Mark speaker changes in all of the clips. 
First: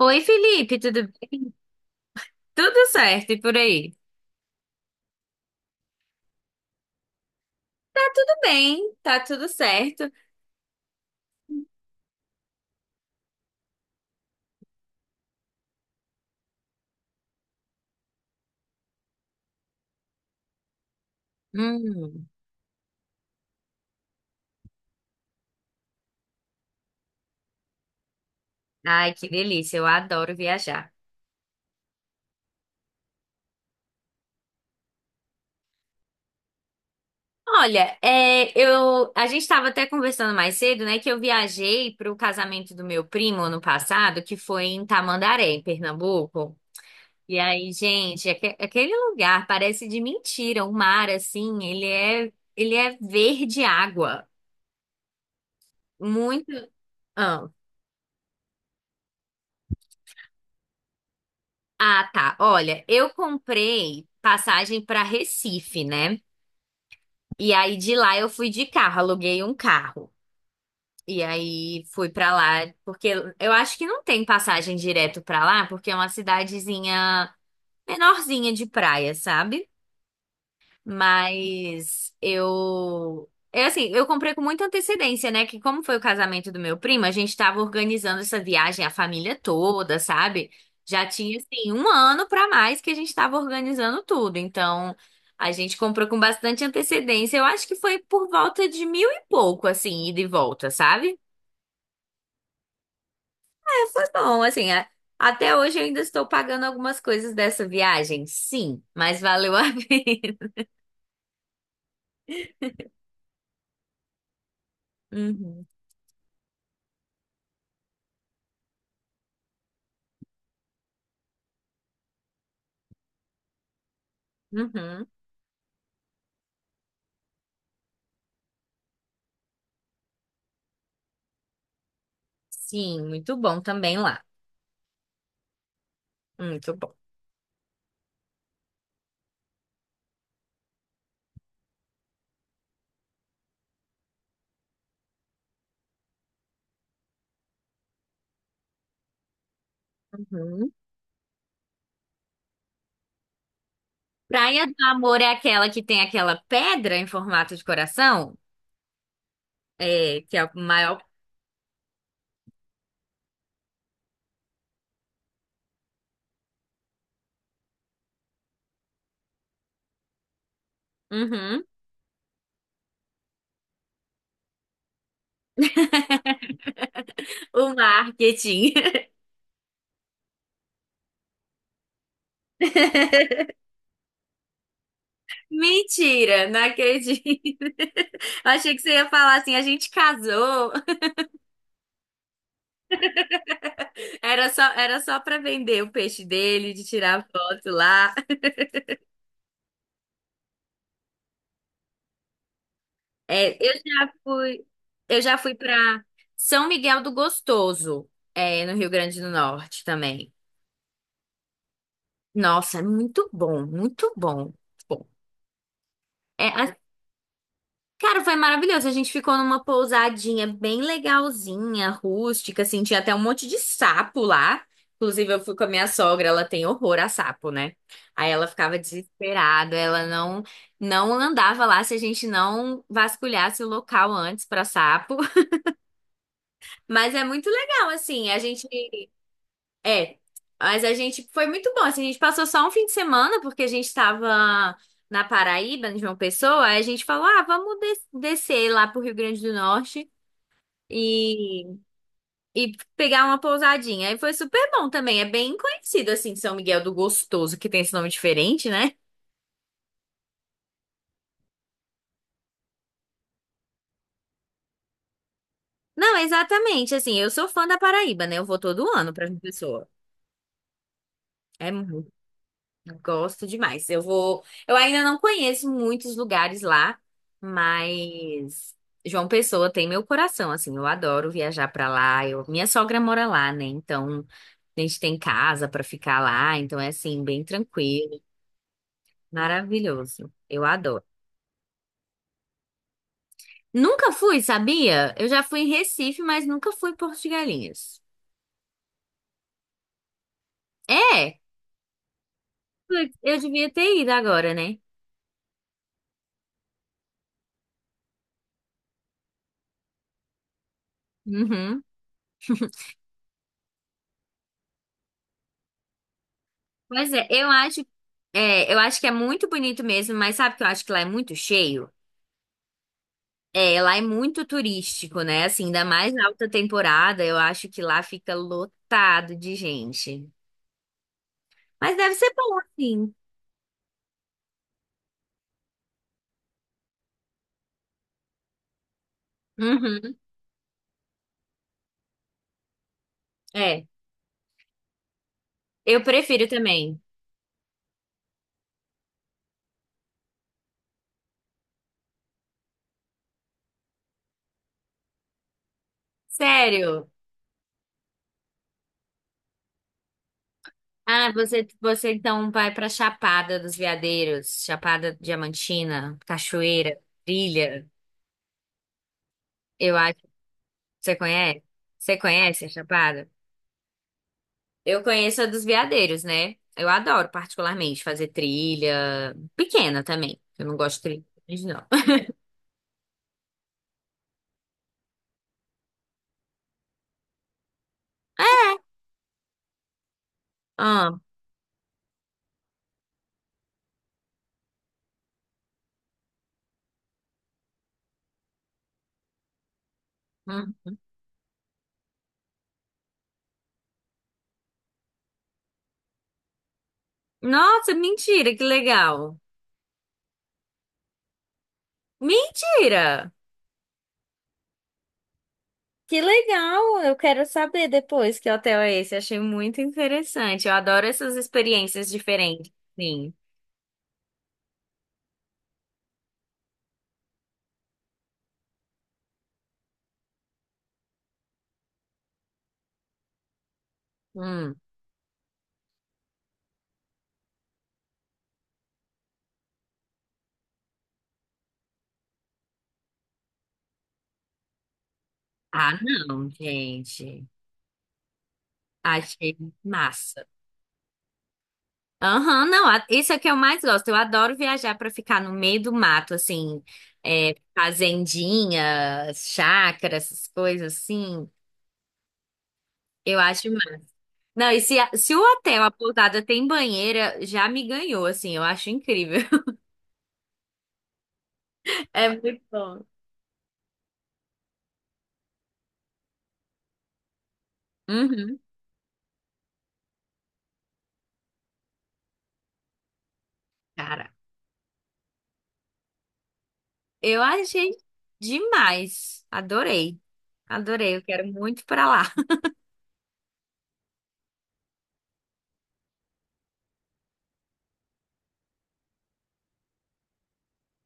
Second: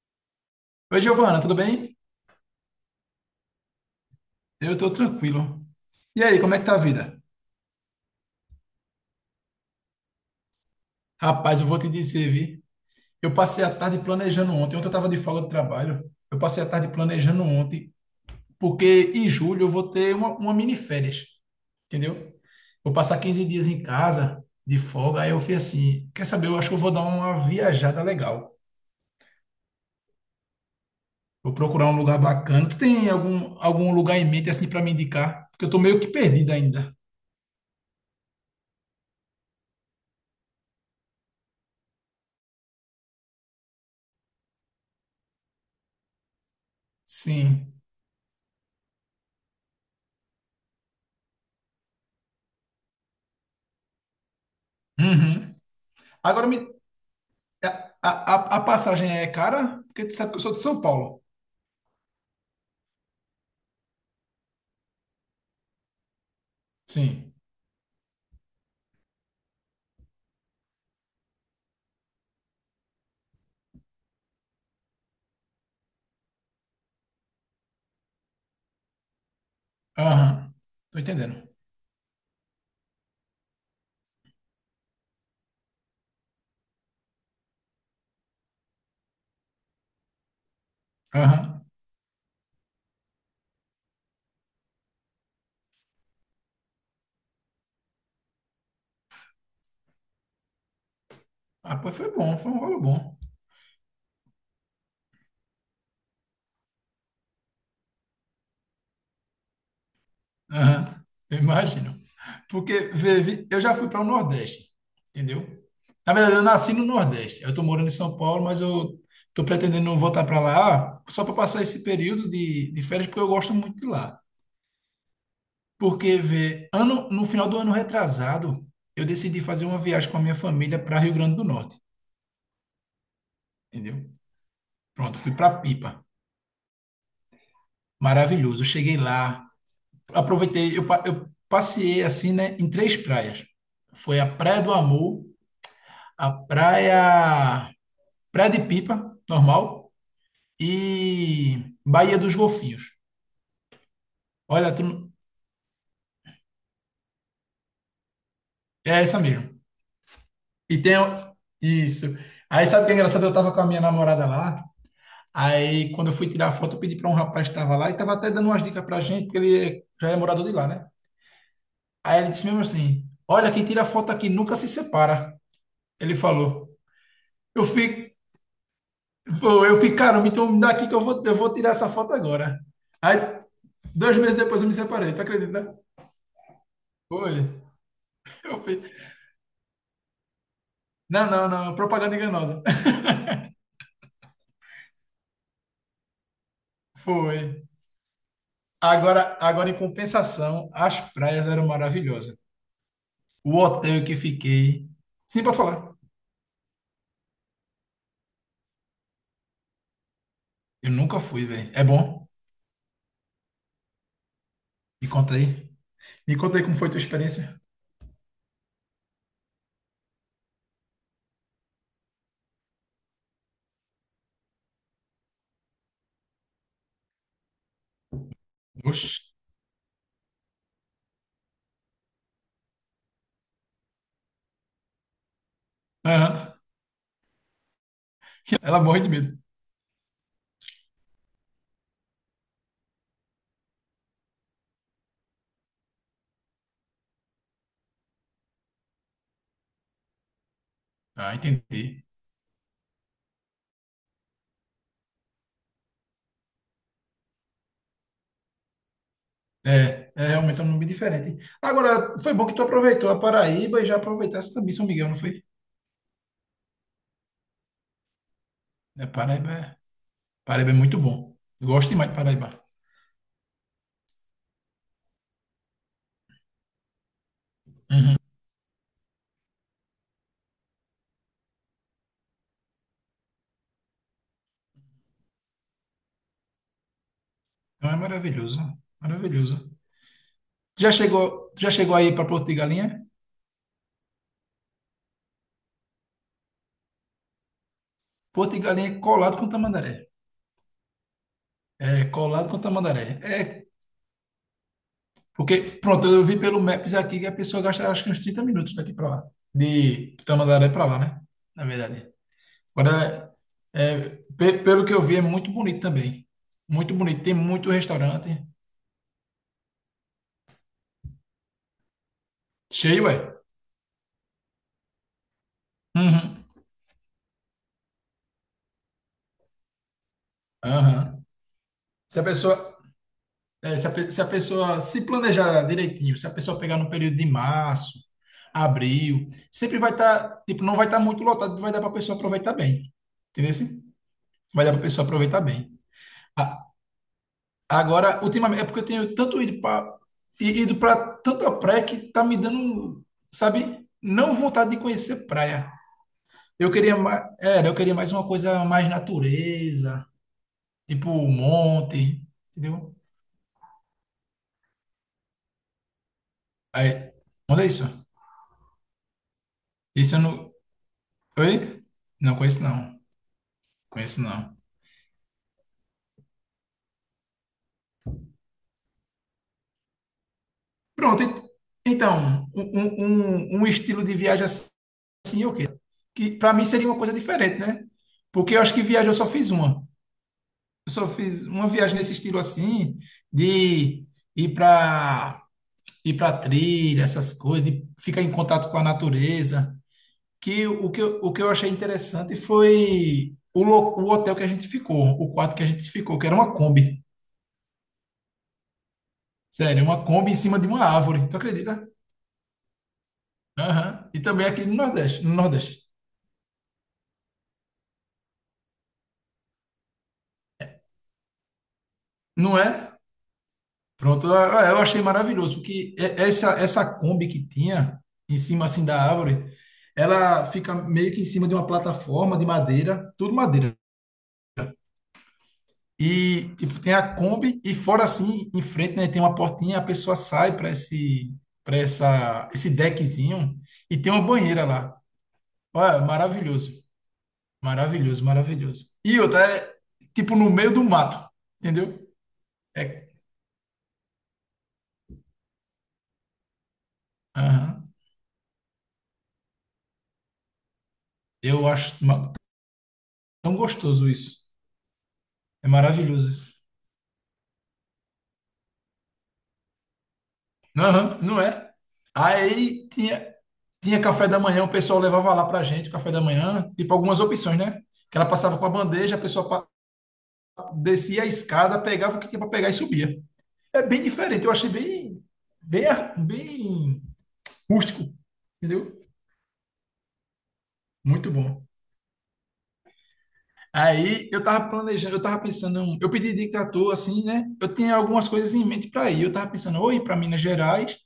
Speaker 1: Oi, Felipe,
Speaker 2: Oi,
Speaker 1: tudo
Speaker 2: Giovana,
Speaker 1: bem?
Speaker 2: tudo bem?
Speaker 1: Tudo certo e por aí?
Speaker 2: Eu tô tranquilo. E aí, como é que tá a vida?
Speaker 1: Tá tudo bem, tá tudo certo.
Speaker 2: Rapaz, eu vou te dizer, vi. Eu passei a tarde planejando ontem. Ontem eu tava de folga do trabalho. Eu passei a tarde planejando ontem, porque em julho eu vou ter uma mini férias,
Speaker 1: Hum,
Speaker 2: entendeu? Vou passar 15 dias em casa de folga. Aí eu fui assim, quer saber? Eu acho que eu vou dar uma viajada legal.
Speaker 1: ai, que delícia, eu adoro viajar.
Speaker 2: Vou procurar um lugar bacana. Tu tem algum lugar em mente assim para me indicar? Porque eu tô meio que perdido ainda.
Speaker 1: Olha, a gente estava até conversando mais cedo, né, que eu viajei para o casamento do meu primo ano passado, que foi em Tamandaré, em Pernambuco. E aí,
Speaker 2: Sim.
Speaker 1: gente, aquele lugar parece de mentira, o mar, assim, ele é verde água,
Speaker 2: Uhum. Agora me,
Speaker 1: muito...
Speaker 2: É, A, a passagem é cara? Porque tu sabe que eu sou de São Paulo.
Speaker 1: Ah, tá. Olha, eu comprei passagem para Recife, né?
Speaker 2: Sim.
Speaker 1: E aí de lá eu fui de carro, aluguei um carro. E aí fui para lá, porque eu acho que não tem passagem direto para lá, porque é uma cidadezinha menorzinha de praia, sabe?
Speaker 2: Aham. Tô entendendo.
Speaker 1: Mas eu. É assim, eu comprei com muita antecedência, né? Que como foi o casamento do meu primo, a gente tava organizando essa viagem, a família toda, sabe? Já tinha,
Speaker 2: Aham.
Speaker 1: assim, um ano pra mais que a gente tava organizando tudo. Então, a gente comprou com bastante antecedência. Eu acho que foi por volta de mil e pouco, assim, ida e volta, sabe?
Speaker 2: Ah, pois foi bom, foi um valor bom.
Speaker 1: É, foi bom, assim. Até hoje eu ainda estou pagando algumas coisas dessa viagem, sim, mas valeu a pena.
Speaker 2: Aham. Eu imagino. Porque vê, eu já fui para o Nordeste, entendeu?
Speaker 1: Uhum,
Speaker 2: Na verdade, eu nasci no Nordeste. Eu tô morando em São Paulo, mas eu tô pretendendo voltar para lá só para passar esse período de férias, porque eu gosto muito de lá.
Speaker 1: uhum.
Speaker 2: Porque vê, no final do ano retrasado, eu decidi fazer uma viagem com a minha família para Rio Grande do Norte,
Speaker 1: Sim, muito bom também
Speaker 2: entendeu?
Speaker 1: lá.
Speaker 2: Pronto, fui para Pipa.
Speaker 1: Muito bom.
Speaker 2: Maravilhoso. Eu cheguei lá, aproveitei, eu passeei assim, né, em três praias. Foi a Praia do Amor, a praia, praia de Pipa, normal,
Speaker 1: Uhum.
Speaker 2: e Baía dos Golfinhos.
Speaker 1: Praia do
Speaker 2: Olha, tu não-
Speaker 1: Amor é aquela que tem aquela pedra em formato de coração?
Speaker 2: é essa mesmo.
Speaker 1: É, que é o
Speaker 2: E tem
Speaker 1: maior.
Speaker 2: o- isso. Aí sabe o que é engraçado? Eu tava com a minha namorada lá. Aí quando eu fui tirar a foto, eu pedi para um rapaz que estava lá e tava até dando umas dicas pra gente, porque já é morador de lá, né?
Speaker 1: Uhum.
Speaker 2: Aí ele disse mesmo assim: "Olha, quem tira foto aqui nunca se separa". Ele falou. Eu
Speaker 1: O
Speaker 2: fico,
Speaker 1: marketing.
Speaker 2: eu fico, caramba, então me dá aqui que eu vou tirar essa foto agora. Aí, 2 meses depois eu me separei, tu acredita?
Speaker 1: Mentira, não acredito.
Speaker 2: Foi. Eu
Speaker 1: Achei que
Speaker 2: fui.
Speaker 1: você ia falar assim, a gente casou.
Speaker 2: Não, não, não, propaganda enganosa.
Speaker 1: Era só para vender o peixe dele, de tirar
Speaker 2: Foi.
Speaker 1: foto lá.
Speaker 2: Agora, em compensação, as praias eram maravilhosas.
Speaker 1: É,
Speaker 2: O
Speaker 1: eu
Speaker 2: hotel
Speaker 1: já
Speaker 2: que
Speaker 1: fui,
Speaker 2: fiquei.
Speaker 1: eu já
Speaker 2: Sim,
Speaker 1: fui
Speaker 2: pode
Speaker 1: para
Speaker 2: falar.
Speaker 1: São Miguel do Gostoso, é, no Rio Grande do Norte também.
Speaker 2: Eu nunca fui, velho. É bom?
Speaker 1: Nossa, é muito bom, muito bom. Bom,
Speaker 2: Me conta aí. Me conta aí como
Speaker 1: é
Speaker 2: foi tua experiência.
Speaker 1: Cara, foi maravilhoso. A gente ficou numa pousadinha bem legalzinha, rústica, assim, tinha até um monte de sapo lá. Inclusive, eu fui com a minha sogra, ela tem horror a sapo, né? Aí ela ficava
Speaker 2: Oxi.
Speaker 1: desesperada, ela não andava lá se a gente não vasculhasse o local antes pra sapo.
Speaker 2: Aham.
Speaker 1: Mas é muito legal, assim,
Speaker 2: Ela morre de medo.
Speaker 1: é, mas a gente foi muito bom, assim, a gente passou só um fim de semana porque a gente tava na Paraíba, em João Pessoa, aí a gente falou: ah, descer lá pro Rio Grande do Norte
Speaker 2: Ah,
Speaker 1: e,
Speaker 2: entendi.
Speaker 1: e pegar uma pousadinha. Aí foi super bom também. É bem conhecido, assim, São Miguel do Gostoso, que tem esse nome diferente, né?
Speaker 2: É, realmente é um nome diferente. Agora, foi bom que tu aproveitou a Paraíba e já aproveitasse também São Miguel, não foi?
Speaker 1: Não, exatamente. Assim, eu sou fã da Paraíba, né? Eu vou todo
Speaker 2: É,
Speaker 1: ano pra João
Speaker 2: Paraíba, é-
Speaker 1: Pessoa.
Speaker 2: Paraíba é muito bom. Eu
Speaker 1: É
Speaker 2: gosto demais
Speaker 1: muito.
Speaker 2: de Paraíba.
Speaker 1: Eu gosto demais. Eu vou. Eu ainda não conheço muitos lugares lá,
Speaker 2: Uhum.
Speaker 1: mas João Pessoa tem meu coração, assim. Eu adoro viajar pra lá. Minha sogra mora lá, né? Então. A gente tem casa pra ficar lá, então é assim, bem
Speaker 2: Então é
Speaker 1: tranquilo,
Speaker 2: maravilhoso, maravilhoso.
Speaker 1: maravilhoso. Eu
Speaker 2: Já
Speaker 1: adoro.
Speaker 2: chegou, já chegou aí para Porto de Galinha?
Speaker 1: Nunca fui, sabia? Eu já fui em Recife, mas nunca fui em Porto de Galinhas.
Speaker 2: Porto de Galinha é colado com Tamandaré.
Speaker 1: É,
Speaker 2: É colado com Tamandaré.
Speaker 1: putz, eu
Speaker 2: É,
Speaker 1: devia ter ido agora, né?
Speaker 2: porque, pronto, eu vi pelo Maps aqui que a pessoa gasta acho que uns 30 minutos daqui para lá. De Tamandaré para lá, né? Na
Speaker 1: Uhum.
Speaker 2: verdade. Agora, é, pelo que eu vi, é muito bonito também. Muito
Speaker 1: Pois
Speaker 2: bonito.
Speaker 1: é,
Speaker 2: Tem
Speaker 1: eu
Speaker 2: muito
Speaker 1: acho,
Speaker 2: restaurante.
Speaker 1: é, eu acho que é muito bonito mesmo, mas sabe que eu acho que lá é muito cheio?
Speaker 2: Cheio, é.
Speaker 1: É, lá é muito turístico, né? Assim, ainda mais na
Speaker 2: Uhum.
Speaker 1: alta temporada, eu acho que lá fica lotado de gente.
Speaker 2: Aham.
Speaker 1: Mas deve
Speaker 2: Se a
Speaker 1: ser bom,
Speaker 2: pessoa,
Speaker 1: sim.
Speaker 2: se a pessoa se planejar direitinho, se a pessoa pegar no período de março, abril, sempre vai
Speaker 1: Uhum.
Speaker 2: estar, tipo, não vai estar muito lotado, vai dar para a pessoa aproveitar bem. Entendeu? Assim?
Speaker 1: É,
Speaker 2: Vai dar para a pessoa aproveitar bem.
Speaker 1: eu prefiro
Speaker 2: A-
Speaker 1: também.
Speaker 2: Agora, ultimamente, é porque eu tenho tanto ido para tanta praia que tá me dando, sabe, não vontade de conhecer praia. Eu queria
Speaker 1: Sério.
Speaker 2: mais, era, eu queria mais uma coisa mais natureza, tipo
Speaker 1: Ah,
Speaker 2: um
Speaker 1: você
Speaker 2: monte,
Speaker 1: então vai pra
Speaker 2: entendeu?
Speaker 1: Chapada dos Veadeiros, Chapada Diamantina,
Speaker 2: Aí,
Speaker 1: Cachoeira,
Speaker 2: olha isso.
Speaker 1: Trilha. Eu acho
Speaker 2: Isso eu
Speaker 1: que
Speaker 2: não.
Speaker 1: você conhece.
Speaker 2: Oi?
Speaker 1: Você
Speaker 2: Não conheço
Speaker 1: conhece a
Speaker 2: não.
Speaker 1: Chapada?
Speaker 2: Conheço não.
Speaker 1: Eu conheço a dos Veadeiros, né? Eu adoro particularmente fazer trilha pequena também. Eu não gosto de
Speaker 2: Pronto.
Speaker 1: trilha, grande, não.
Speaker 2: Então, um estilo de viagem assim, o quê? Que para mim seria uma coisa diferente, né? Porque eu acho que viagem eu só fiz uma. Eu só
Speaker 1: Ah,
Speaker 2: fiz uma viagem nesse estilo assim, de ir para ir para trilha, essas coisas, de ficar em contato com a natureza. Que o
Speaker 1: hum.
Speaker 2: que eu achei interessante foi o hotel que a gente ficou, o quarto que a gente ficou, que era uma Kombi.
Speaker 1: Nossa, mentira, que legal.
Speaker 2: Sério, uma Kombi em cima de uma árvore. Tu acredita?
Speaker 1: Mentira!
Speaker 2: Aham. E também aqui no Nordeste, no Nordeste.
Speaker 1: Que legal! Eu quero saber depois que hotel é esse. Achei muito interessante. Eu adoro essas experiências
Speaker 2: Não
Speaker 1: diferentes.
Speaker 2: é?
Speaker 1: Sim.
Speaker 2: Pronto, ah, eu achei maravilhoso, porque essa Kombi que tinha em cima assim da árvore, ela fica meio que em cima de uma plataforma de madeira, tudo madeira.
Speaker 1: Hum.
Speaker 2: E, tipo, tem a Kombi e fora assim, em frente, né, tem uma portinha, a pessoa sai para esse para essa esse deckzinho e tem uma banheira lá.
Speaker 1: Ah,
Speaker 2: Olha,
Speaker 1: não,
Speaker 2: maravilhoso.
Speaker 1: gente.
Speaker 2: Maravilhoso, maravilhoso. E outra
Speaker 1: Achei
Speaker 2: é tipo
Speaker 1: massa.
Speaker 2: no meio do mato, entendeu?
Speaker 1: Aham, não, a-
Speaker 2: É,
Speaker 1: isso é que eu mais gosto. Eu adoro viajar para ficar no meio do mato, assim, é,
Speaker 2: aham.
Speaker 1: fazendinha, chácara, essas coisas assim.
Speaker 2: Eu acho
Speaker 1: Eu
Speaker 2: tão
Speaker 1: acho massa.
Speaker 2: gostoso isso.
Speaker 1: Não, se o
Speaker 2: É
Speaker 1: hotel, a
Speaker 2: maravilhoso
Speaker 1: pousada
Speaker 2: isso.
Speaker 1: tem banheira, já me ganhou, assim, eu acho incrível.
Speaker 2: Aham, não é?
Speaker 1: É muito
Speaker 2: Aí
Speaker 1: bom.
Speaker 2: tinha café da manhã, o pessoal levava lá pra gente, o café da manhã, tipo algumas opções, né? Que ela passava
Speaker 1: Uhum,
Speaker 2: com a bandeja, a pessoa descia a escada, pegava o que tinha para pegar e subia. É bem
Speaker 1: cara,
Speaker 2: diferente, eu achei bem, bem, bem
Speaker 1: eu achei
Speaker 2: rústico, entendeu?
Speaker 1: demais. Adorei, adorei. Eu
Speaker 2: Muito
Speaker 1: quero
Speaker 2: bom.
Speaker 1: muito para lá.
Speaker 2: Aí eu tava planejando, eu tava pensando, eu pedi dica à toa, assim, né? Eu tinha algumas coisas em mente para ir. Eu tava pensando, ou ir para Minas Gerais,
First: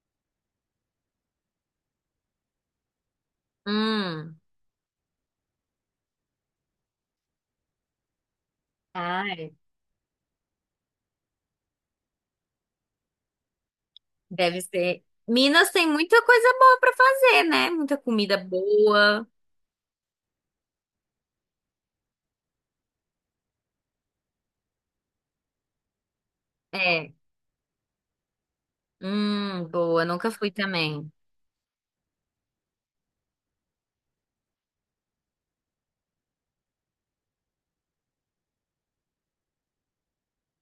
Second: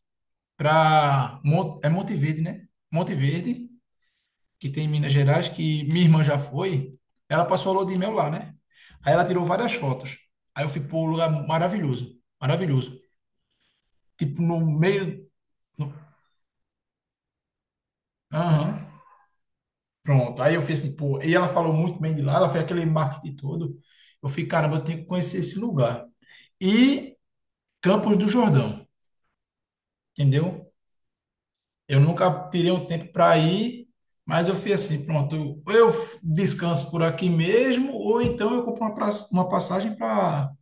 Speaker 2: para Monte Verde, né? Monte Verde,
Speaker 1: Hum.
Speaker 2: que tem em Minas Gerais, que minha irmã já foi. Ela passou a lua de mel lá, né? Aí ela tirou
Speaker 1: Ai.
Speaker 2: várias fotos. Aí eu fui pô, lugar maravilhoso, maravilhoso. Tipo, no
Speaker 1: Deve ser.
Speaker 2: meio,
Speaker 1: Minas tem
Speaker 2: no-
Speaker 1: muita coisa boa pra fazer, né? Muita comida
Speaker 2: aham.
Speaker 1: boa.
Speaker 2: Pronto. Aí eu fiz assim, pô, e ela falou muito bem de lá, ela fez aquele marketing todo. Eu fiquei, caramba, eu tenho que conhecer esse lugar.
Speaker 1: É.
Speaker 2: E Campos do Jordão,
Speaker 1: Boa. Nunca fui
Speaker 2: entendeu?
Speaker 1: também.
Speaker 2: Eu nunca tirei um tempo para ir, mas eu fiz assim, pronto, descanso por aqui mesmo, ou então eu compro uma passagem para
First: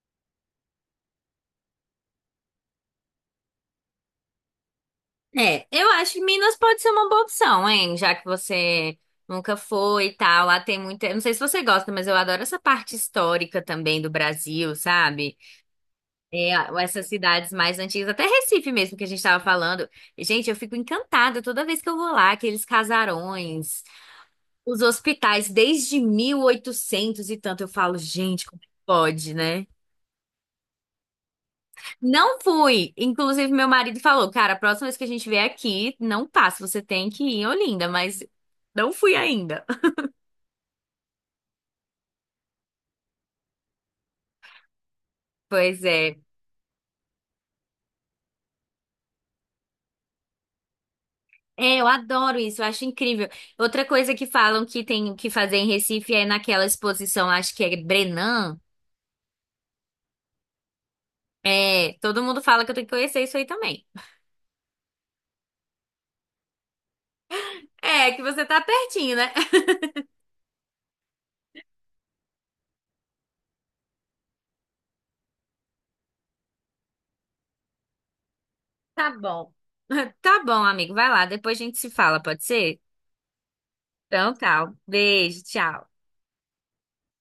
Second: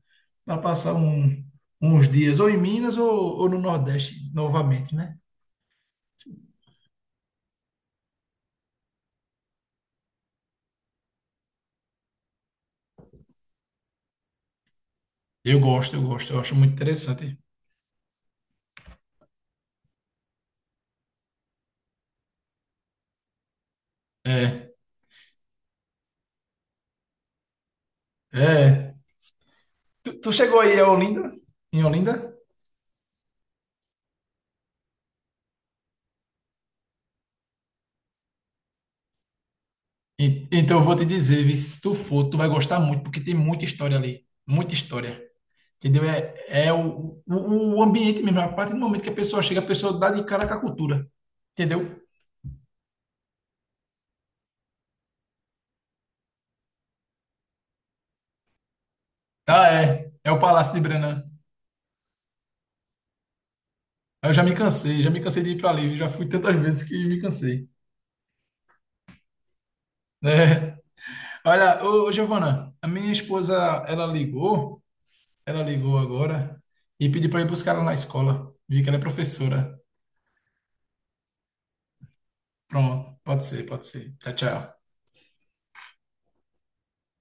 Speaker 2: passar uns dias, ou em Minas, ou no Nordeste novamente, né?
Speaker 1: É, eu acho que Minas pode ser uma boa opção, hein? Já que você nunca foi e tal. Lá tem muita. Eu não sei se você gosta, mas eu adoro essa parte histórica também do Brasil, sabe?
Speaker 2: Eu gosto, eu
Speaker 1: É,
Speaker 2: acho muito
Speaker 1: essas
Speaker 2: interessante.
Speaker 1: cidades mais antigas, até Recife mesmo, que a gente tava falando. Gente, eu fico encantada toda vez que eu vou lá, aqueles casarões. Os hospitais desde 1800 e tanto, eu falo, gente, como
Speaker 2: É.
Speaker 1: pode, né?
Speaker 2: Tu chegou aí a Olinda? Em Olinda?
Speaker 1: Não fui. Inclusive, meu marido falou, cara, a próxima vez que a gente vier aqui, não passa, você tem que ir em Olinda, mas não fui ainda.
Speaker 2: Então eu vou te dizer, vi, se tu for, tu vai gostar muito, porque tem muita história ali, muita história.
Speaker 1: Pois
Speaker 2: Entendeu?
Speaker 1: é.
Speaker 2: É, o ambiente mesmo, a partir do momento que a pessoa chega, a pessoa dá de cara com a cultura.
Speaker 1: É, eu
Speaker 2: Entendeu?
Speaker 1: adoro isso, eu acho incrível. Outra coisa que falam que tem que fazer em Recife é naquela exposição, acho que é Brenan.
Speaker 2: Ah, é. É o Palácio de Brenan.
Speaker 1: É, todo mundo fala que eu tenho que conhecer isso aí também.
Speaker 2: Eu já me cansei de ir para ali, já fui tantas vezes que me cansei.
Speaker 1: É, que você tá pertinho, né?
Speaker 2: É. Olha, ô, Giovana, a minha esposa, ela ligou, ela ligou agora e pediu para ir buscar ela na escola. Vi que ela é
Speaker 1: Tá bom.
Speaker 2: professora.
Speaker 1: Tá bom, amigo, vai lá, depois a gente se fala, pode ser?
Speaker 2: Pronto, pode ser, pode ser. Tchau,
Speaker 1: Então tá. Um
Speaker 2: tchau.
Speaker 1: beijo, tchau.